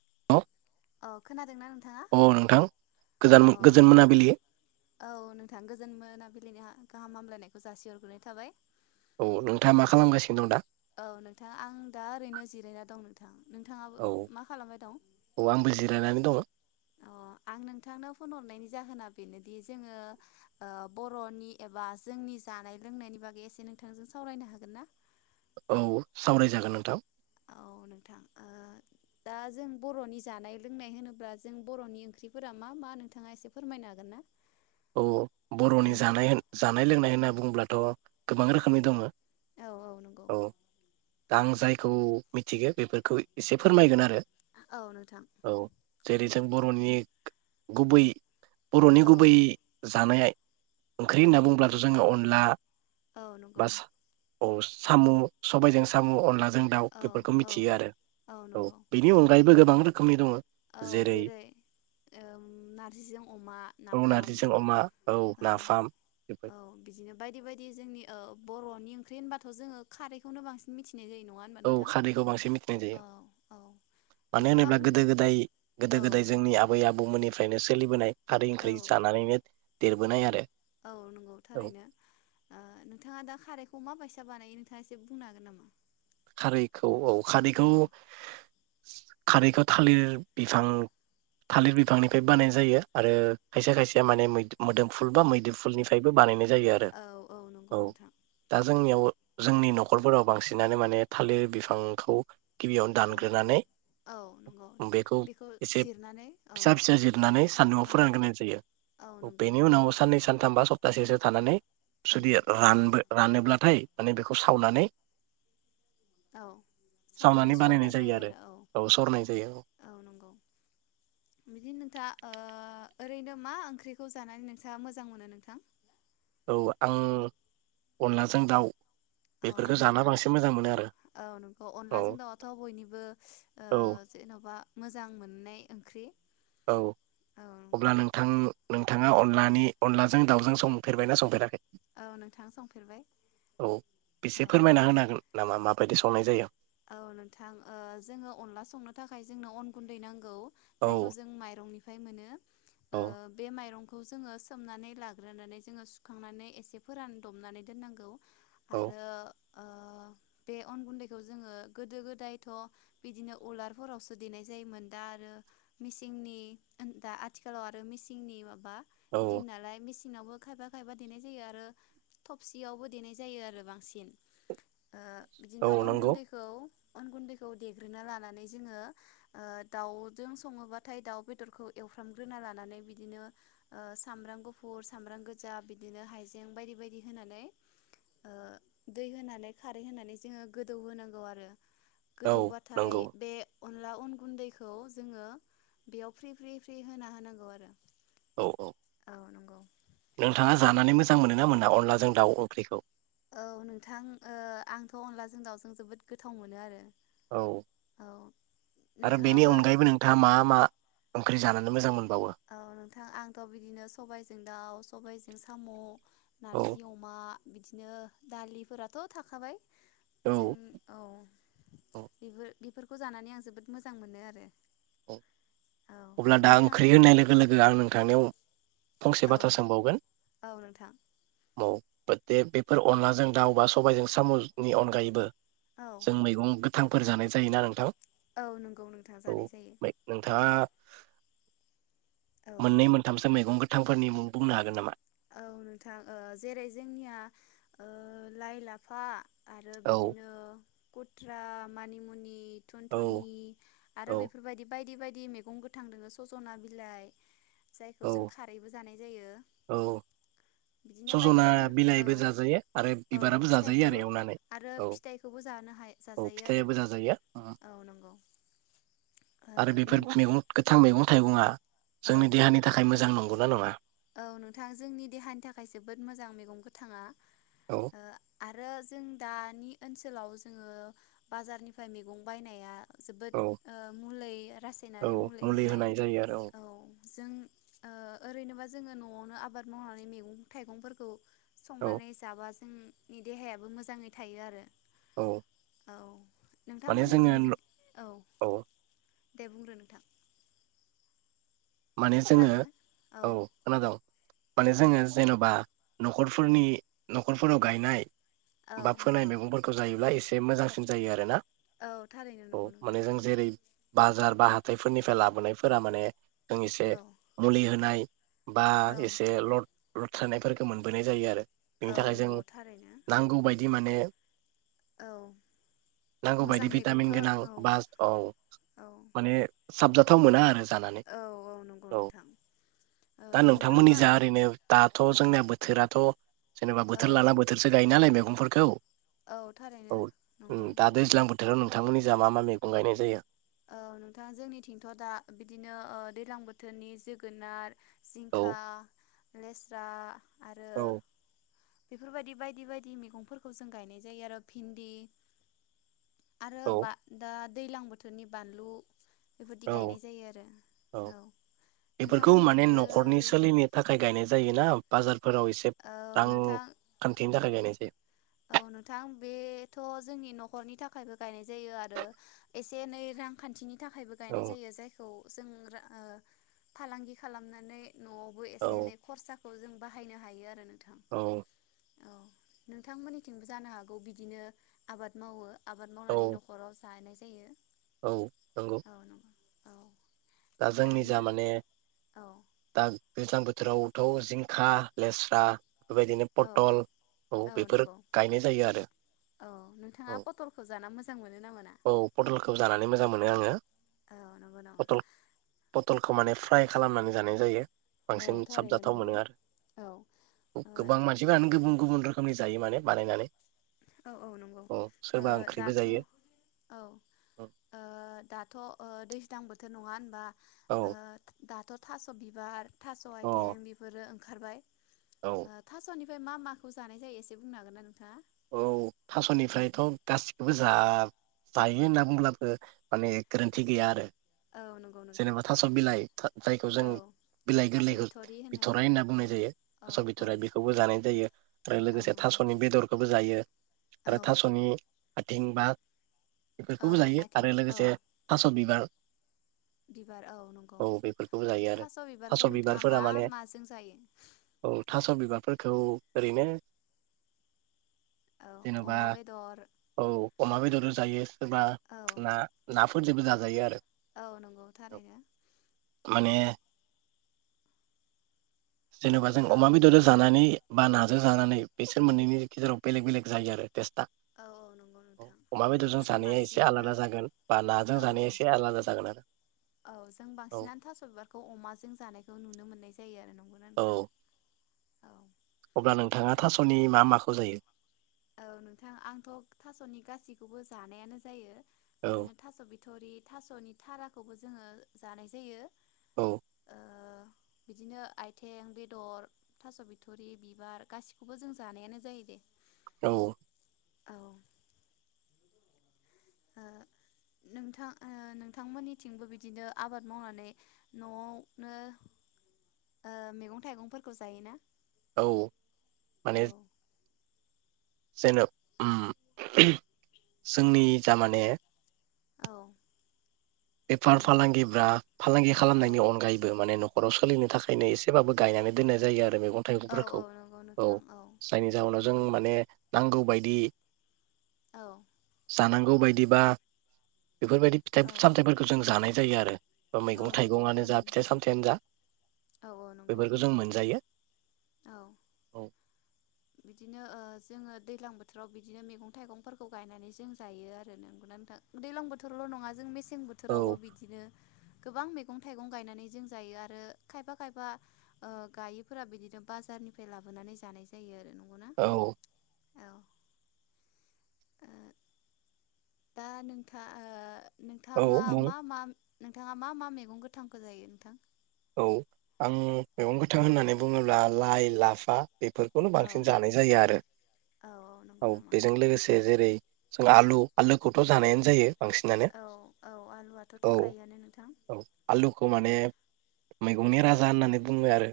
[unintelligible] अ खोनादोंना नों थाङा नोंथां गोजान औ गोजोन मोनाबिलि औ नोंथाङा गोजोन मोना बिलिनि गाहाम हामलायनायखौ जासिहरग्रोनाय थाबाय। औ नोंथाङा मा खालामगासिनो दं दा औ नोंथां आं दा ओरैनो जिरायना दं नों थां नोंथाङाबो मा खालामबाय दं? रायनानै दङ। अ आं नोंथांनाव फन हरनायनि जाहोना बेनोदि जोङो ओ बर'नि एबा जोंनि जानाय लोंनायनि बागै एसे नोंथांजों सावरायनो हागोन ना? औ सावरायजागोन नोंथां। औ नोंथां ओ दा जों बर'नि जानाय लोंनाय होनोब्ला जों बर'नि ओंख्रिफोरा मा मा नोंथाङा एसे फोरमायनो हागोन ना? औ औ बर'नि जानाय होन जा नाय लोंनाय होनना बुङोब्लाथ' गोबां रोखोमनि दङो। औ नंगौ औ दा आं जायखौ मिथिगौ बेफोरखौ एसे फोरमायगोन आरो। औ नोंथां। औ जेरै जों बर'नि गुबै बर'नि औ गुबै जानायाय ओंख्रि औ होनना बुंब्लाथ जोङो अन ला औ नंगौ औ साम' सबायजों साम' अनला जों दाउ औ बेफोरखौ औ मिथियो आरो औ बेनि अनगायैबो गोबां रो खोमनि दङो औ जेरै ओम नारजिजों अमा नाफाम बिजों अमा औ नाफाम बेफोर औ बिदिनो बायदि बायदि जोंनि ओ बर'नि ओंख्रि होनबाथ' जोङो खारैखौनो बसिन मिथि औ खारैखौ बांसिन मिथिनाय औ जायो औ मानो नोंथाङा होनोब्ला बुंनो गोदो गोदाय गोदो औ गोदाय जोंनि आबै आबौ बुमनिफ्रायनो सोलिबोनाय खारै औ ओंख्रि जानानैनो देरबोनाय आरो औ नंगौ औ थारैनो ओ नोंथाङा दा खारैखौ मा बायसा बानायो नोंथाङा एसे बुंनो हागोन नामा खारैखौ औ खारैखौ औ खारैखौ थालिर बिफां थालिर बिफांनिफ्राय बानायनाय जायो आरो खायसे खायसेया माने मोदोम फुल बा मैदोमफुलनिफ्रायबो बानायनाय जायो आरो औ नंगौ औ नोंथां दा जोंनियाव जोंनि न'खरफोराव बांसिनानो माने थालिर बिफांखौ गिबियावनो औ दानग्रोनानै औ नंगौ बेखौ एसे जिरनानै औ फिसा फिसा जिरनानै सान्दुंआव औ फोरानग्रोनाय औ जायो नंगौ बेनि नोंथां उनाव साननै सानथाम बा सप थासैसो थानानै उम जुदि नंगौ रानबो रानोब्लाथाय माने बेखौ सावनानै औ सावनानै सरनाय जायो आरो औ सरनाय जायो औ नंगौ बिदि नोंथा ओ ओरैनो मा ओंख्रिखौ जानानै नोंथाङा मोजां मोनो नोंथां औ आं अनलाजों दाउ औ बेफोरखौ नंगौ जाना न' बांसिन मोजां मोनो आरो औ नंगौ औ अनलाजों दाउआथ' बयनिबो ओ औ जेन'बा मोजां मोननाय ओंख्रि औ औ नंगौ अब्ला नोंथां नों थाङा अनलानि अनलाजों दाउजों संफेरबायना संफेराखै औ नोंथां संफेरबाय औ एसे औ फोरमायना होनो हागोन नामा माबायदि संनाय जायो औ नोंथां ओ जोङो अनला संनो थाखाय जोंनो अन गुन्दै नां गौ औ जायखौ जों माइरंनि फ्राय मोनो औ ओ बे माइरं खौ जोङो सोमनानै लाग्रोनानै जोङो सुखांनानै एसे फोरान दबनानै दोननांगौ। औ आरो ओ बे अन गुन्दैखौ जोङो गोदो गोदायथ' बिदिनो उलारफोरावसो देनाय जायोमोन दा आरो मिसिंनि ओन दा आथिखालाव आरो मिसिंनि ओ बा औ दिनालाय मिसि दिनावबो खायफा खायफा देनाय जायो आरो थबसियावबो देनाय जायो आरो बांसिन। औ नंगौ। औ अन गुन्दैखौ देग्रोना लानानै जोङो ओ दाउजों सङोबाथाय दाउ बेदरखौ एवफ्रामग्रोना लानानै बिदिनो ओ सामब्राम गुफुर सामब्राम गो दौ होनांगौ आरो औ गोदौ बाथाय नंगौ बे अनला अन गुन्दैखौ जोङो बेयाव फ्रि फ्रि फ्रि होना होनांगौ आरो। औ औ औ नंगौ नोंथाङा जानानै मोजां मोनो ना मोना अनलाजों दाउ ओंख्रिखौ? औ नोंथां ओ आंथ' अनलाजों दाउजों जोबोद गोथाव मोनो आरो। औ औ आरो बेनि नोंथाङाबो अनगायैबो नोंथाङा मा मा ओंख्रि जानानै मोजां मोनबावो? औ नोंथां आंथ' बिदिनो सबायजों दाउ सबायाजों साम' औ नारजि अमा बिदिनो दालि फोराथ' थाखाबाय। जों औ औ औ बेफोर बेफोरखौ जानानै आं जोबोद मोजां मोनो आरो। ओम औ अब्ला दा नोंथां ओंख्रि होननाय लोग लोगो लोगो आं नोंथांनियाव फंसे औ बाथ्रा सोंबावगोन औ नोंथां औ। थ दे बेफोर अनलाजों दाउ बा सबायजों साम' नि अनगायैबो औ जों मैगं गो थांफोर जानाय जायोना नोंथां? औ नंगौ नोंथां जानाय औ जायो नोंथाङा औ मोननै मोनथामसो मैगं गोथ थांफोरनि मुं बुंनो हागोन नामा? औ नोंथां ओ जेरै जोंनिया ओ लाइ लाफा आरो औ बिदिनो कुथ्रा मानिमुनि थुन औ थुनि आरो औ बेफोर बादि बायदि बायदि- दि मैगं गोथां दोङो सजना बिलाइ जायखौ जों औ खारैबो जानाय जायो औ बिदिनो बायदि सजना बायदि औ बिलाइबो जाजायो आरो औ बिबाराबो जाजायो आरो फिथाइखौबो एवनानै आरो औ फिथाइखौबो जानो हाय औ जाजायो आरो फिथाइयाबो जाजायो ओ ओम औ नंगौ ओ आरो बेफोर नों मैगं गोथां मैगं थाइगंआ औ जोंनि देहानि थाखाय मोजां नं गौ ना नङा? औ नोंथां जोंनि देहानि थाखाय जोबोद मोजां मैगं गोथाङा औ ओ आरो जों दानि ओनसोलाव जोङो बाजारनिफ्राय मैगं बायनाया जोबोद औ ओ मलुलै औ रासायनारि मुलि होनाय जायो आरो औ जों ओ ओरैनोबा जो जोङो नआवनो आबाद मावनानै मैगं थाइगंफोरखौ औ संनानै जाबासो उम नि देहायाबो मोजाङै थायो आरो औ औ माने जोङो नोंथांमोननिथिं बिदि औ दे बुंग्रो नोंथां माने जोङो औ खोनादोंं माने जोङो जेनबा नखरफोरनि नखरफोराव गायनाय औ बा फोनाय नंगौ मैगंफोरखौ जायोब्ला एसे एसे मोजांसिन जायो आरो ना औ थारैनो नंगौ नोंथां बाजार बा हााइफोरनिफ्राय लाबोनायफोरा माने जों एसे औ मुलि होनाय बा औ एसे लड लड थानायानायफोरखो मोनबोनाय जायो आरो बेनि औ थाखाय नंगौ जों थारैनो नांगौ बायदि बि माने औ नांगौ बायदि मोजां भिटामिन मैगंखौ गोनां औ बा औ औ माने साबजाथाव मोना आरो जानानै औ नंगौ औ नोंथां ओ दा नोंथांमोननि नोंथाङा जा ओरैनो दाथ जोंनिया बोथोराथ जेनबा औ बोथोर लाला बोथोरसो गाय नालाय मे गंफोरखौ औ थारैनो औ ओ नंगौ दा दैज्लां बोथोराव नोंथांमोननि जा मा मा मैगं गायनाय जायो औ नोंथां जोंनिथिंथ' दा बिदिनो अ दैलां बोथोरनि जोगोनार औ जिंखा लेस्रा आरो औ बेफोरबायदि बायदि बायदि मैगंफोरखौ जों गायनाय जायो आरो भिन्दि आरो औ बाग दा दैलां बो थोरनि बानलु औ जायो आरो औ बेफोरखौ माने नोंथांमोननिथिंबो न'खरनि सोलिनो थाखाय गायनाय जायोना बाजार फोराव एसे औ नोंथां रांखान्थिनि थाखाय गायनाय थेब औ नोंथां बे थ' जोंनि न'खरनि थाखायबो गायनाय जायो आरो एसे एनै रांखान्थिनि थाखायबो औ गायनाय जायो जायखौ जों ओ अ फालांगि खालामनानै न'आवबो एसे औ एनै खरसाखौ जों बाहायनो हायो आरो नों औ औ नों थांमोननिथिंबो जानो हागौ बिदिनो आबाद मावो आबाद औ मावनानै न'खराव जानैसो औ नंगौ औ दा ओ जोंनि जा नोंथां माने औ दा गोजां बोथ रावथ जिंखा लेस्रा बेबायदिनो औ पटल औ बेफोर गायनाय जायो आरो औ नोंथाङा औ पटलखौ जाना मोजां मोनो ना मोना औ पटलखौ जानानै मोजां मोनो आङो औ नंगौ नामा पटल पतलखौ माने फ्राय खालामनानै जानाय जायो औ बांसिन थारैनो साबजाथाव मोनो नंगौ आरो औ गोबां मानसिफोरानो गुबुन गुबुन रोखोम रोखोमनि जायो माने बानायनानै औ औ नंगौ अ ओ सोरबा ओंख्रिबो दाथ' जायो औ ओ औ दाथ' दैज्लां बोथोर थोर नङा होनबा अ अओ दाथ' थास' बिबार थास' औ आइथेंं बेफोरो ओंखारबाय ओ थास'नि ओमफ्राय मा माखौ जानाय जायो एसे बुंनो हागोन ना नोंथांङा। औ थास'निफ्रायथ' गासिखौबो जा जायो होनना बुंब्लाबो माने गोरोन्थि गैया आरो। औ नंगौ नोंथां जेनेबा थास' बिलाइ जायखौ जों औ बिलाइ थास' गोरलैखौ बिथ'रि होननानै बिथ'राइ होनना औ बुंनाय जायो औ थास' औ बिथ'राइ बेखौबो जानाय जायो आरो औ लोगोसे नंगौ थास'नि बेदरखौबो जायो औ आरो थास'नि आथिं बा औ बेफोरखौबो जायो आथिं आरो औ लोगोसे थास' बिबार बिबार औ नंगौ औ बेफोरखौबो जायो आरो थास' बिबारखौ नोंथाङा बिबारफोरा मा माने माजों जायो। फोरखौ ओरैनो औ जेनेबा अमा बेदर औ। अमा बेदर जायो। सोरबा औ ना ना फोरजोंबो जायो आरो। औ नंगौ थारैनो ओ माने जेनेबा जों औ अमा बेदरजों जानानै बा नाजों जानानै बेसोर मोननैनि गेजेराव बेलेग बेलेग जायो आरो। टेस्टआ औ औ नंगौ औ नोंथां अमा बेदरजों जों जानाया एसे बांसिनानो आलादा जागोन बा नाजों औ औ जानाया एसे आलादा जागोन आरो। औ जों औ बांसिनानो थास' बिबारखौ अमाजों जानायखौ नुनो मोननाय जायो। आरो न औ। अब्ला ओ नोंथाङा थास'नि मा माखौ जायो? औ नोंथां आंथ' थास'नि गासैखौबो जानायानो जायो। औ बिदिनो थास' बि थ'रि थास'नि थाराखौबो जोङो जानाय जायो। औ। ओ बिदिनो आथिं, बेदर, थास' बिथरि, बिबार गासिखौबो जों जानायानो जायो दे। औ। औ। ओ नोंथां नोंथांमोननिथिंबो बिदिनो आबाद मावनानै न'आवनो मैगं थाइगंफोरखौ जायोना? औ औ माने। जेन' जोंनि जा माने औ। बेफार नंगौ फालांगिफ्रा फालांगि औ खालामनायनि अनगायैबो माने नखर' सोलिनो थाखायनो एसेबाबो गायनानै दोननाय जायो आरो। आरो मैगं औ औ थाइगंफोरखौ नंगौ औ नोंथां जायनि जाहोनाव जों माने नांगौ बायदि औ। जानांगौ बायदिबा बेफोरबायदि फिथाइ औ फो जायो आरो। औ मैगं नंगौ थाइगंनो जा थारैनो फिथाइ सामथाययानो जा औ औ नंगौ बेफोरखौ जों मोनजायो औ औ। बिदिनो ओ जोङो दैलां बोथोराव बिदिनो मैगं थाइगंफोरखौ गायनानै जों जायो आरो नोंगना नोंथां दैलां बोथोरावल नङा जों मेसे मेसें औ बोथोरावबो बिदिनो गोबां मैगं थाइगं गायनानै जों जायो आरो खायफा खायफा ओ गायैफोरा बिदिनो बाजारनिफ्राय लाबोनानै जानाय जायो आरो नंगौना औ। औ ओ दा नोंथा ओ औ नोंथाङा बुं मा मा नोंथाङा मा मा मैगं गोथांखौ जायो नोथां। औ आं मेगं गोथां होननानै बुङोब्ला लाइ लाफा बेफोरखौनो औ बांसिन जानाय जायो आरो औ नंगौ औ नामा बेजों लोगोसे जेरै जों आलु आलुखौथ जानायानो जायो बांसिनानो औ औ आलुआथ' औ थाखायोआनो नोंथां औ आलु खौ माने मैगंनि औ राजा होननानै बुङो आरो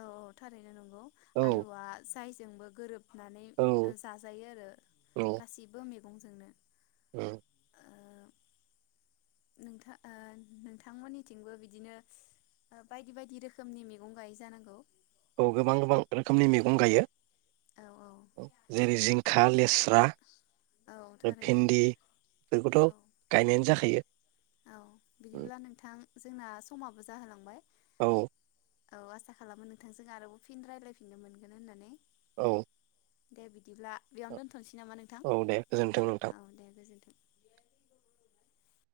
औ औ थारैनो नंगौ औ आलुआ जाय जोंबो गोरोब होननानै औ जाजायो आरो गासिबो मेगं मेगंजोंनो ओ। नोंथां ओ नोंथांमोननिथिंबो बिदिनो ओ बायदि बायदि रोखोमनि मैगं गायो जानांगौ! औ गोबां गोबां रोखोमनि मेगं गायो औ औ जेरै जिंखा लेस्रा औ आरो थारैनो भिन्दि औ बेखौथ गायनायानो जाखायो औ बिदिब्ला नोंथां जोंना समाबो जाहोलांबाय। औ औ आसा खालामो नोंथांजों आरोबाव फिन रायलायफिननो मोनगोन होननानै। औ। दे बिदि बिदिब्ला बेयावनो दोनथनोसै नामा नोंथां औ दे गोजोन्थों नोंथां औ दे गोजोनथों।